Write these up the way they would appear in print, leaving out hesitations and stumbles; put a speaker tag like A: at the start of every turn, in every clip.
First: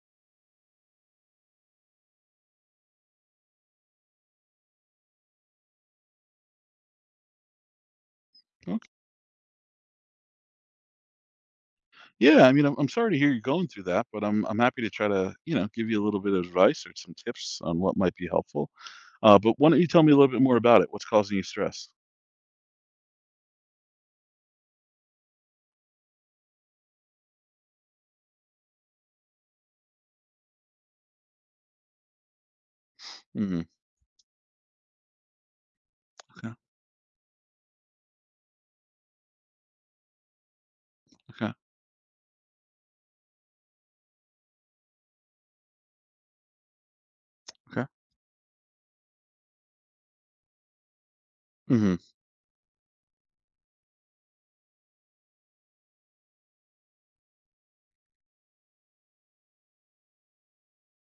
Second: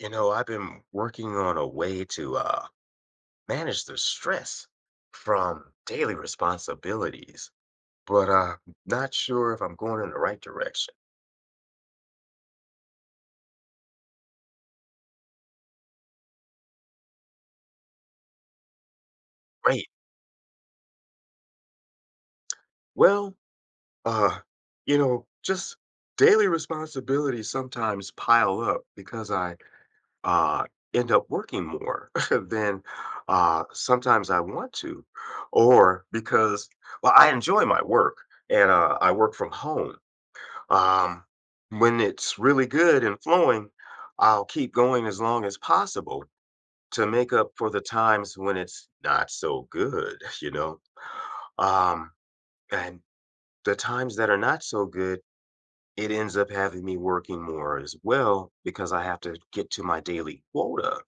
A: You know, I've been working on a way to manage the stress from daily responsibilities, but
B: Well,
A: not sure if I'm going in the right direction.
B: yeah, I mean, I'm sorry to hear you're going through that, but I'm happy to try to, you know, give you a little bit of advice or some tips on what might be helpful. But why don't
A: Right.
B: you tell me a little bit more about it? What's causing you stress?
A: Well, uh, just daily responsibilities sometimes pile up because I uh, end up working more than
B: Hmm.
A: sometimes I want to, or
B: Okay.
A: because, well, I enjoy my work and I work from home. Um,
B: Okay.
A: when it's really good and flowing, I'll keep going as long as possible to make up for the
B: Okay.
A: times when it's not so good, you know?
B: Hmm.
A: Um, and the times that are not so good, it ends up having me working more as well because I have to get to my daily quota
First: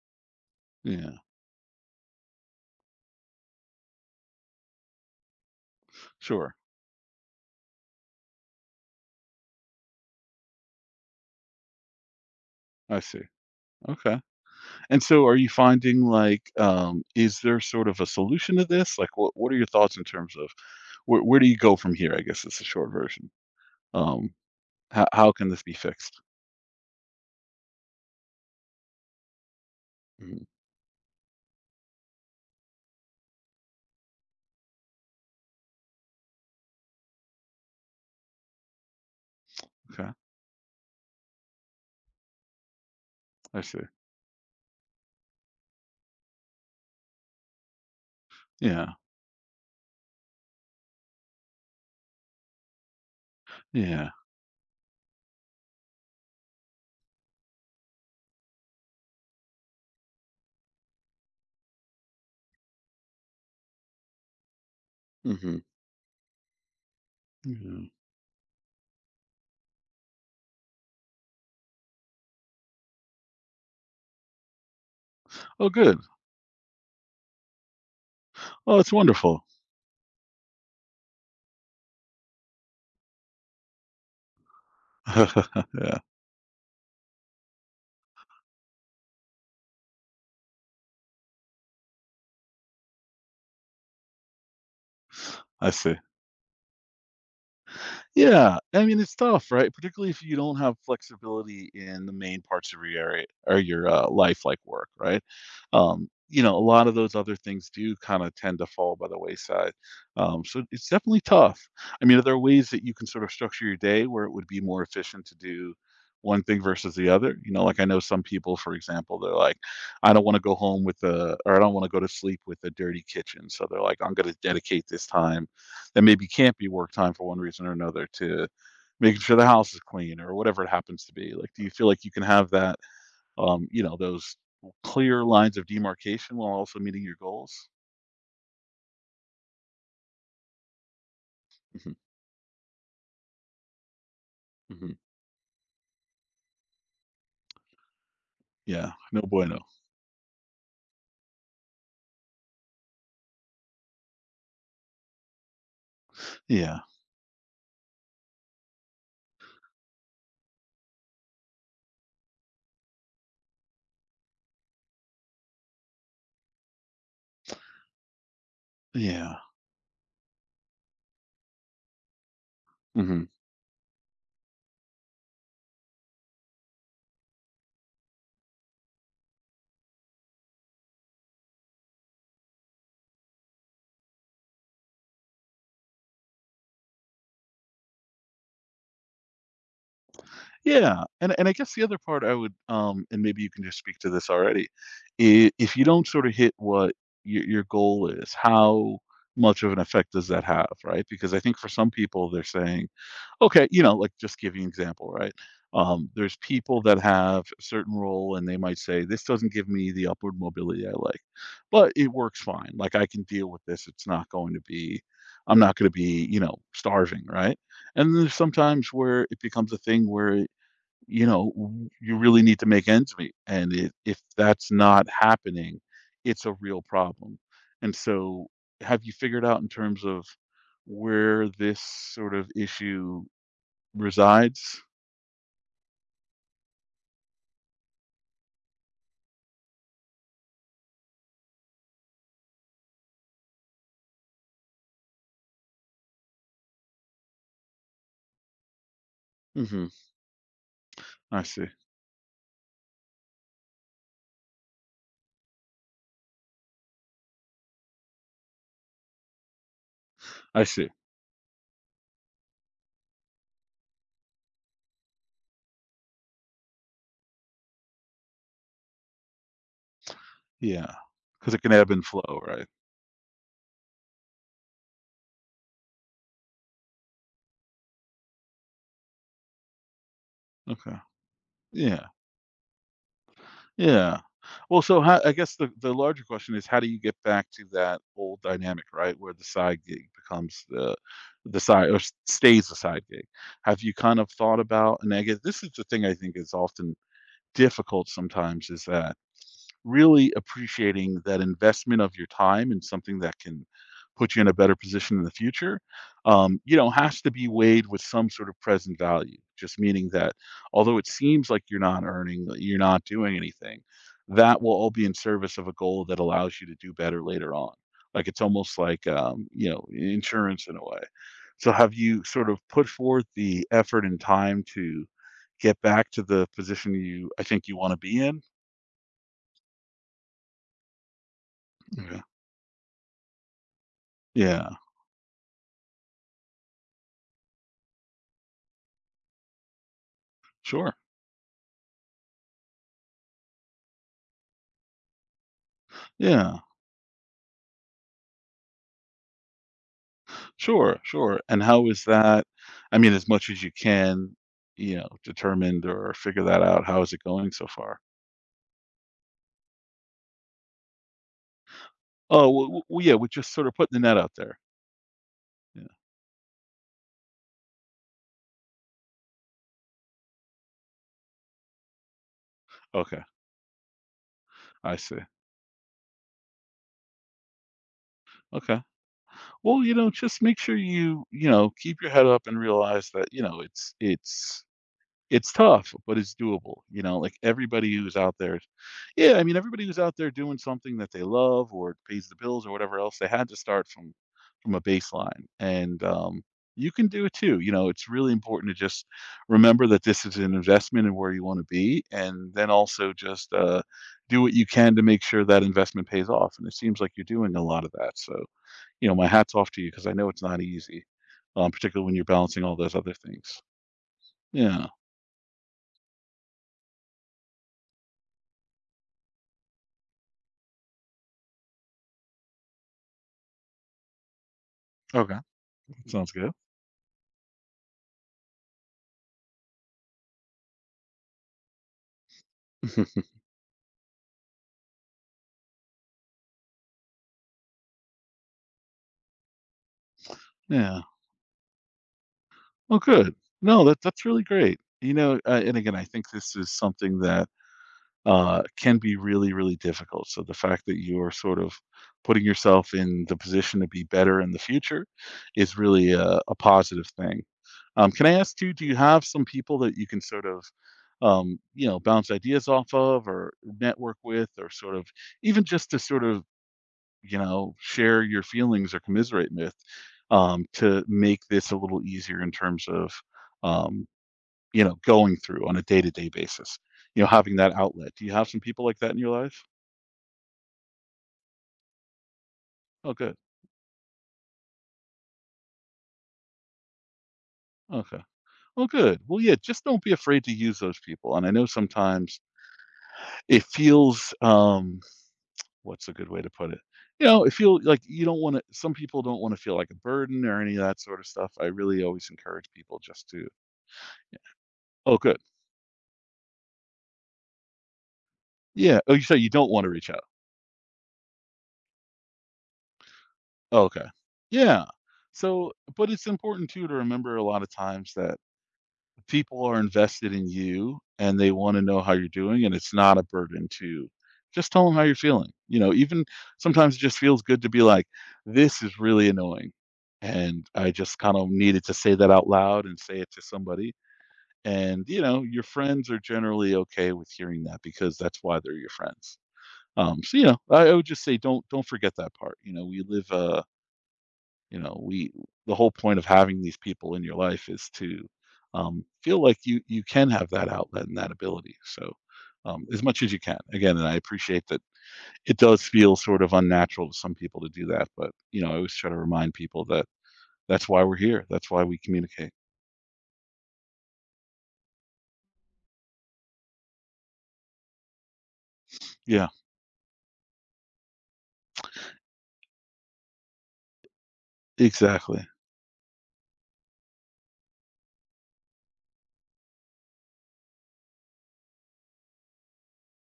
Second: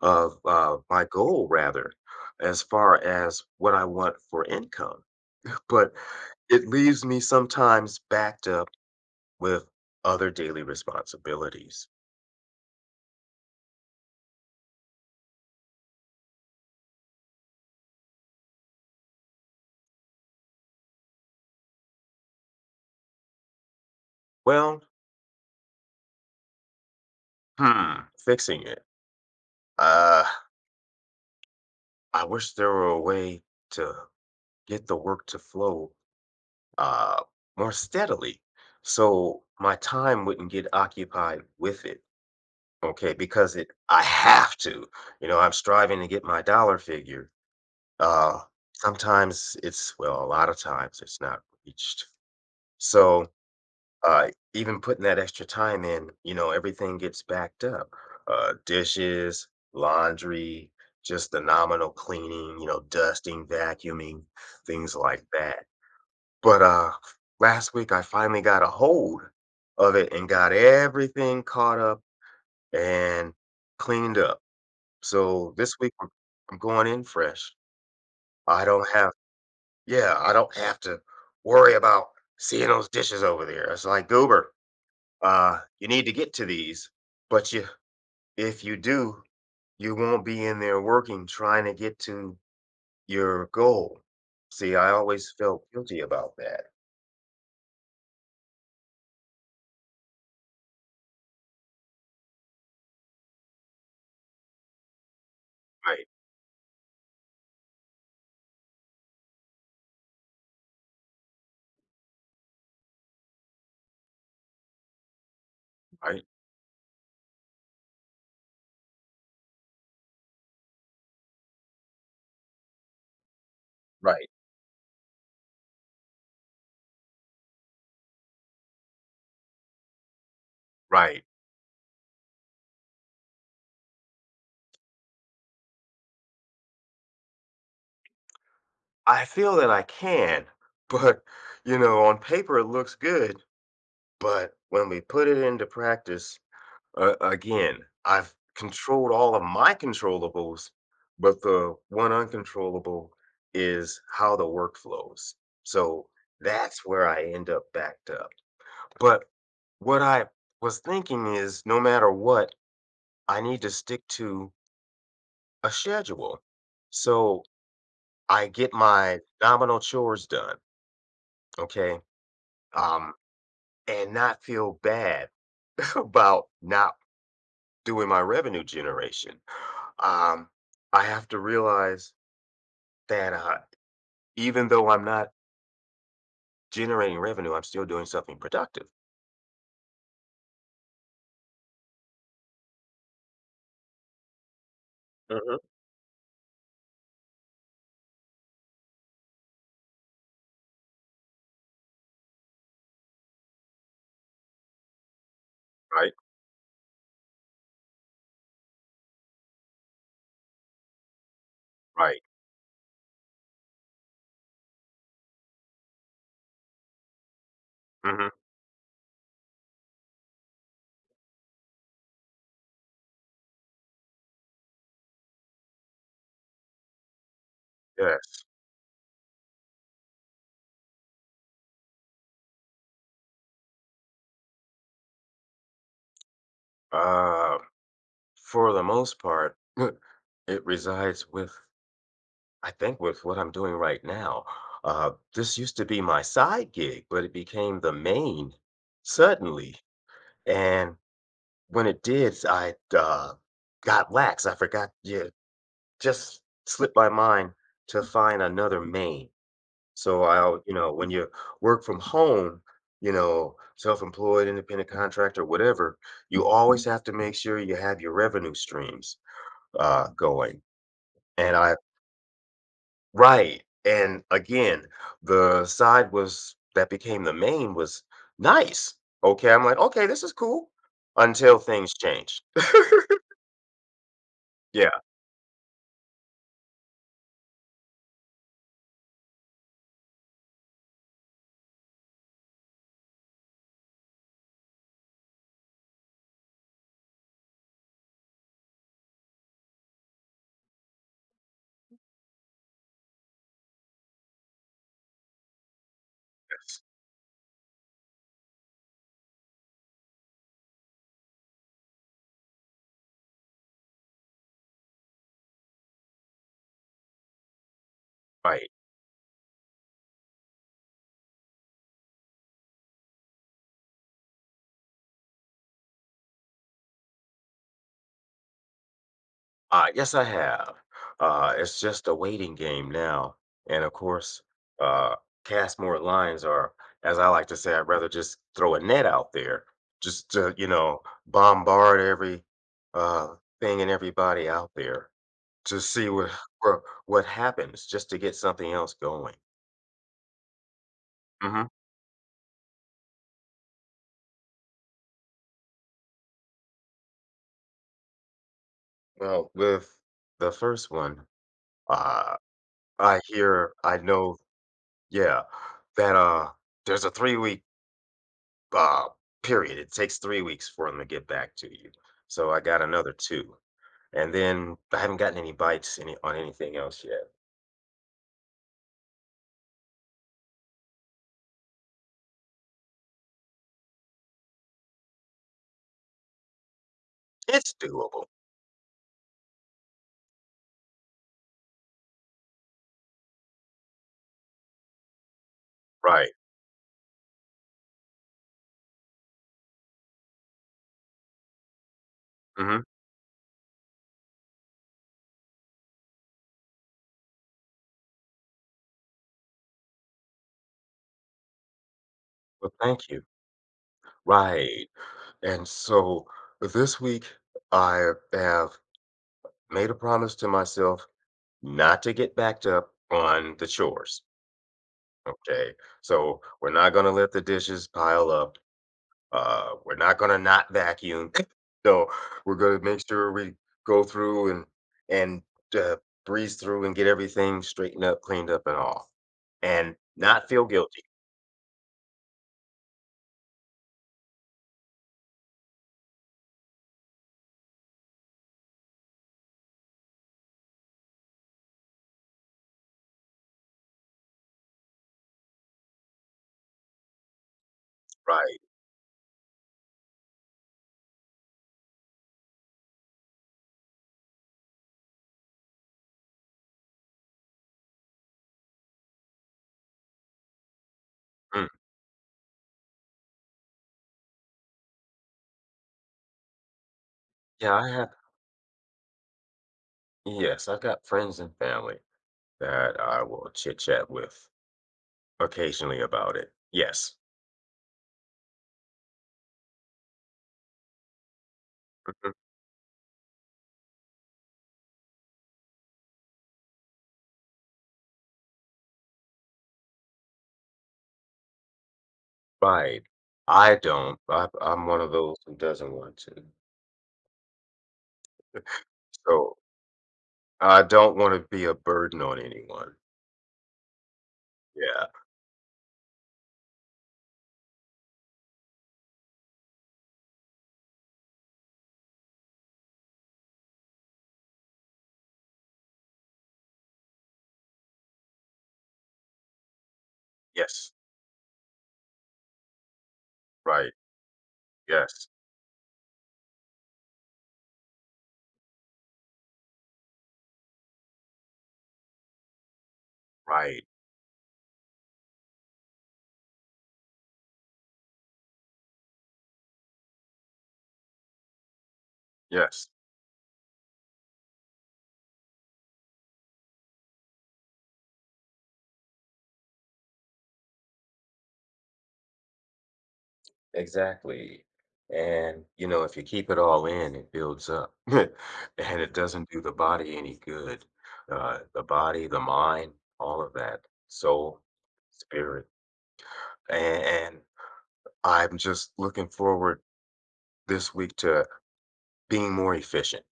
A: of my
B: Yeah.
A: goal, rather, as far as what I want for income. But
B: Sure.
A: it leaves me sometimes backed up with other daily responsibilities.
B: I see. Okay. And so, are you finding like, is there sort of a solution to this? Like, what are your thoughts in terms of where do you go from here? I guess it's a short version. Um,
A: Well,
B: how how can this be fixed?
A: hmm, fixing it. Uh,
B: Mhm.
A: I wish there were a way to get the work to flow uh, more steadily so my
B: Okay.
A: time wouldn't get occupied with it. Okay, because
B: I
A: it
B: see.
A: I have to. You know, I'm striving to get my dollar figure. Uh,
B: Yeah.
A: Sometimes it's, well, a lot of times it's not reached. So
B: Yeah.
A: Uh, even putting that extra time in, you know, everything gets backed up. Dishes, laundry, just the nominal cleaning, you know, dusting, vacuuming, things like
B: Hmm.
A: that. But last
B: Yeah.
A: week I finally got a hold of it and got everything caught up and cleaned up. So
B: Oh,
A: this week
B: good.
A: I'm going in fresh. I
B: Oh,
A: don't
B: it's
A: have,
B: wonderful.
A: yeah, I don't have to worry about seeing those dishes over there. It's like goober. Uh, you
B: Yeah,
A: need to get to these, but you, if you do, you won't be in there working trying to get to your goal. See, I always felt
B: I see.
A: guilty about that.
B: Yeah, I mean, it's tough, right? Particularly if you don't have flexibility in the main parts of your area or your life, like work, right?
A: Right,
B: You know, a lot of those other things do kind of tend to fall by the wayside. So it's definitely tough. I mean, are there ways that you can sort of structure your day where it would be more efficient to do
A: right,
B: one thing versus the other? You know, like I know some people, for example, they're like, I don't want to go home with a, or I don't want to go to sleep with a dirty kitchen. So they're like, I'm
A: right,
B: going to dedicate this time that maybe can't be work time for one reason or another to making sure the house is clean or whatever it happens to
A: right.
B: be, like, do you feel like you can have that, um, you know, those clear lines of demarcation while also meeting your goals?
A: I feel that I can, but you
B: Hmm.
A: know, on paper it looks good, but when
B: Hmm.
A: we put it into practice, again, I've
B: Yeah,
A: controlled
B: no
A: all of
B: bueno.
A: my controllables, but the one uncontrollable is how the work flows. So
B: Yeah.
A: that's where I end up backed up. But what I was thinking is no matter what, I need to stick to a schedule. So I get my
B: Yeah.
A: nominal chores done, okay? Um,
B: Hmm.
A: and not feel bad about not doing my revenue generation. Um, I have to realize that even though I'm not generating revenue, I'm still doing something productive.
B: Yeah, and I guess the other part I would, um, and maybe you can just speak to this already,
A: Mhm.
B: if you don't sort of hit what your goal is, how much of an effect does that have, right? Because I think for some people they're saying, okay, you know, like, just give you an example, right?
A: Right.
B: There's people that have a certain role and they might say, "This doesn't give me the upward mobility I like, but it
A: Right.
B: works fine. Like, I can deal with this. It's not going to be I'm not gonna be, you know, starving," right? And there's
A: Hmm.
B: sometimes where it becomes a thing where, you know, w you really need to make ends meet, and I if that's not happening, it's a real problem. And
A: Yes.
B: so, have you figured out in terms of where this sort of issue resides?
A: Uh, for the most part, it resides with, I think, with what I'm doing right now. This used to be my side gig, but it became the main suddenly.
B: Mhm.
A: And
B: I see.
A: when it did, I got lax. I forgot. Yeah, just slipped my mind to find another main. So I'll,
B: I
A: you
B: see.
A: know, when you work from home, you know, self-employed, independent contractor, whatever, you always have to make sure you have your revenue streams going.
B: Yeah, because
A: And
B: it can
A: I,
B: ebb and flow, right?
A: right. And again, the side was that became the main was nice. Okay. I'm like, okay, this is cool
B: Okay.
A: until things
B: Yeah.
A: changed.
B: Yeah. Well,
A: Yeah.
B: so how, I guess the larger question is, how do you get back to that old dynamic, right, where the side gig becomes the side or s stays the side gig? Have you kind of thought about, and I guess this is the thing I think is often difficult sometimes, is that really appreciating that investment of your time in something that can put you in a better position in the future, you know, has to be weighed with some sort of present value. Just meaning that although it seems like you're not earning, that you're not doing anything, that will all be in service of a goal that allows you to do better later on. Like it's
A: Right.
B: almost like, you know, insurance in a way. So have you sort of put forth the effort and time to get back to the position you, I think, you want to be in?
A: Yes, I have. It's just a
B: Yeah.
A: waiting game now. And of course,
B: Yeah.
A: uh, cast more lines, or as I like to say, I'd rather just throw a net out there, just to, you
B: Sure.
A: know, bombard every uh, thing and everybody out there to see what
B: Yeah.
A: what, what happens, just to get something else going.
B: Sure, sure. And
A: Hmm.
B: how is that, I mean, as much as you can, you know, determined or figure that out, how is it going so far?
A: Well, with the first one, uh,
B: Oh, w well, yeah,
A: I
B: we're just sort
A: hear,
B: of putting
A: I
B: the net out
A: know,
B: there.
A: yeah,
B: Yeah.
A: that there's a 3-week uh, period. It takes 3 weeks for them to get back to you. So I got another
B: Okay.
A: two. And then
B: I
A: I haven't
B: see.
A: gotten any bites any on anything else yet.
B: Okay. Well, you know, just make sure you, you know, keep your head up and realize that, you know, it's it's tough, but it's doable, you know, like,
A: It's
B: everybody who's
A: doable.
B: out there, yeah, I mean, everybody who's out there doing something that they love or pays the bills or whatever else, they had to start from a baseline, and,
A: Right.
B: you can do it too, you know, it's really important to just remember that this is an investment in where you wanna be, and then
A: Hmm.
B: also just, do what you can to make sure that investment pays off, and it seems like you're doing a lot of that, so, you know, my hat's off to you because I know it's not easy, particularly when you're balancing
A: Well,
B: all those
A: thank
B: other
A: you.
B: things. Yeah,
A: Right. And so this week I have made a promise to myself not to get backed up on the chores.
B: okay,
A: Okay.
B: sounds
A: So
B: good.
A: we're not going to let the dishes pile up. We're not gonna not vacuum. So we're gonna make sure we go through and uh, breeze through and get everything straightened up, cleaned up, and all, and not feel
B: Yeah.
A: guilty.
B: Oh, good. No, that that's really great. You know, And again, I think this is something that can be really, really difficult. So the fact that you are sort of putting yourself in the position to be better in the future is really a positive thing. Can I ask
A: Right?
B: you, do you have some people that you can sort of, you know, bounce ideas off of or network with, or sort of even just to sort of, you know, share your feelings or commiserate with, to make
A: Mm.
B: this a little easier in terms of, um, you know, going through on a day-to-day basis. You know, having that
A: Yeah, I have.
B: outlet. Do you have some people like that in your life?
A: Yes, I've got friends and family that
B: Oh,
A: I
B: good.
A: will chit chat with occasionally about it. Yes.
B: Okay. Well, good. Well, yeah, just don't be afraid to use those people. And I know
A: Mhm.
B: sometimes it feels, what's a good way to put it? You know, it feel like you don't want to, some people don't want to feel like a burden or any of that sort of stuff. I really always encourage people
A: Right.
B: just to,
A: I don't. I'm one of
B: oh,
A: those
B: good.
A: who doesn't want to.
B: Yeah. Oh, you say you
A: So
B: don't want to reach out.
A: I don't want to be a burden on anyone.
B: Okay. Yeah.
A: Yeah.
B: So, but it's important too to remember a lot of times that people are invested in you and they want to know how you're doing, and it's not a burden to just tell them how you're feeling. You know, even sometimes it just feels good to be like, this is really annoying. And I
A: Yes.
B: just kind of needed to say that out loud and say it to
A: Right.
B: somebody. And, you
A: Yes.
B: know, your friends are generally okay with hearing that because that's why they're your friends. So, you know, I would just say don't forget that part. You know, we live
A: Right.
B: you know we the whole point of having these people in your life is to, feel like you can have that outlet and that ability. So,
A: Yes.
B: as much as you can, again, and I appreciate that it does feel sort of unnatural to some people to do that, but you know, I always try to remind people that that's why we're here, that's why we communicate.
A: Exactly. And, you know, if you keep it all in, it builds up and it
B: Yeah,
A: doesn't do the body any good. The body, the mind, all of that, soul,
B: exactly.
A: spirit. And I'm just looking forward this week to being more efficient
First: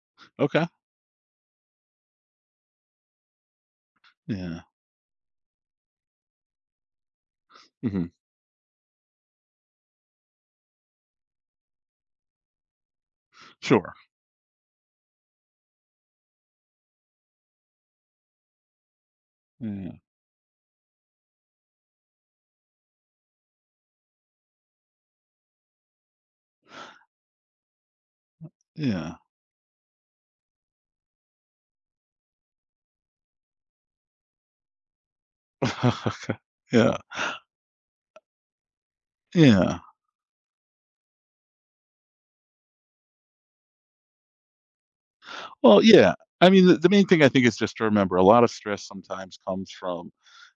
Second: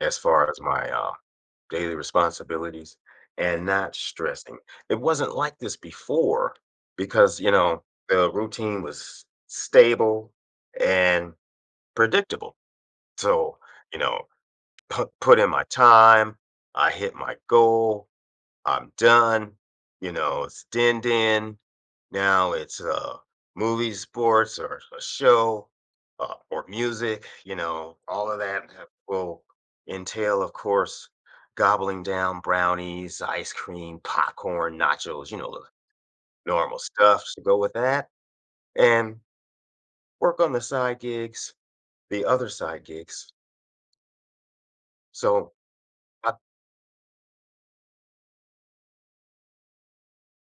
A: as far as
B: Okay.
A: my daily responsibilities and not stressing.
B: Yeah.
A: It wasn't like this before because, you know,
B: Hmm.
A: the routine was stable and predictable. So,
B: Sure.
A: you know, put in my time, I hit my goal, I'm done,
B: Yeah.
A: you know, it's dinned in. Now it's movie, sports, or a show, or music, you know, all of that
B: Yeah.
A: will entail, of course, gobbling down brownies, ice cream, popcorn, nachos, you know, the normal
B: Yeah.
A: stuff to go with that. And
B: Yeah.
A: work on the side gigs, the other side gigs. So
B: Well, yeah,
A: I.
B: I mean, the main thing I think is just to remember a lot of stress sometimes comes from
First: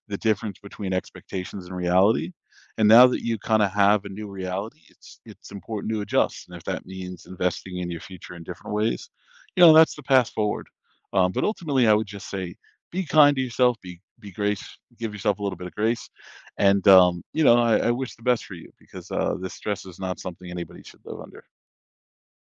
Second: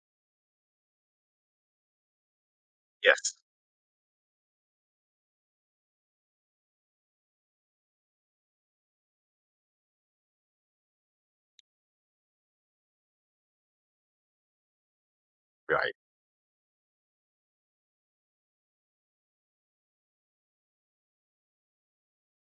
B: the difference between expectations and reality. And now that
A: Yes,
B: you kind of have a new reality, it's important to adjust. And if that means investing in your future in different ways, you know, that's the path forward. But ultimately, I would just say be kind to yourself, be grace, give yourself a little bit of
A: right.
B: grace. And you know, I wish the best for you because this stress is not something anybody should live under.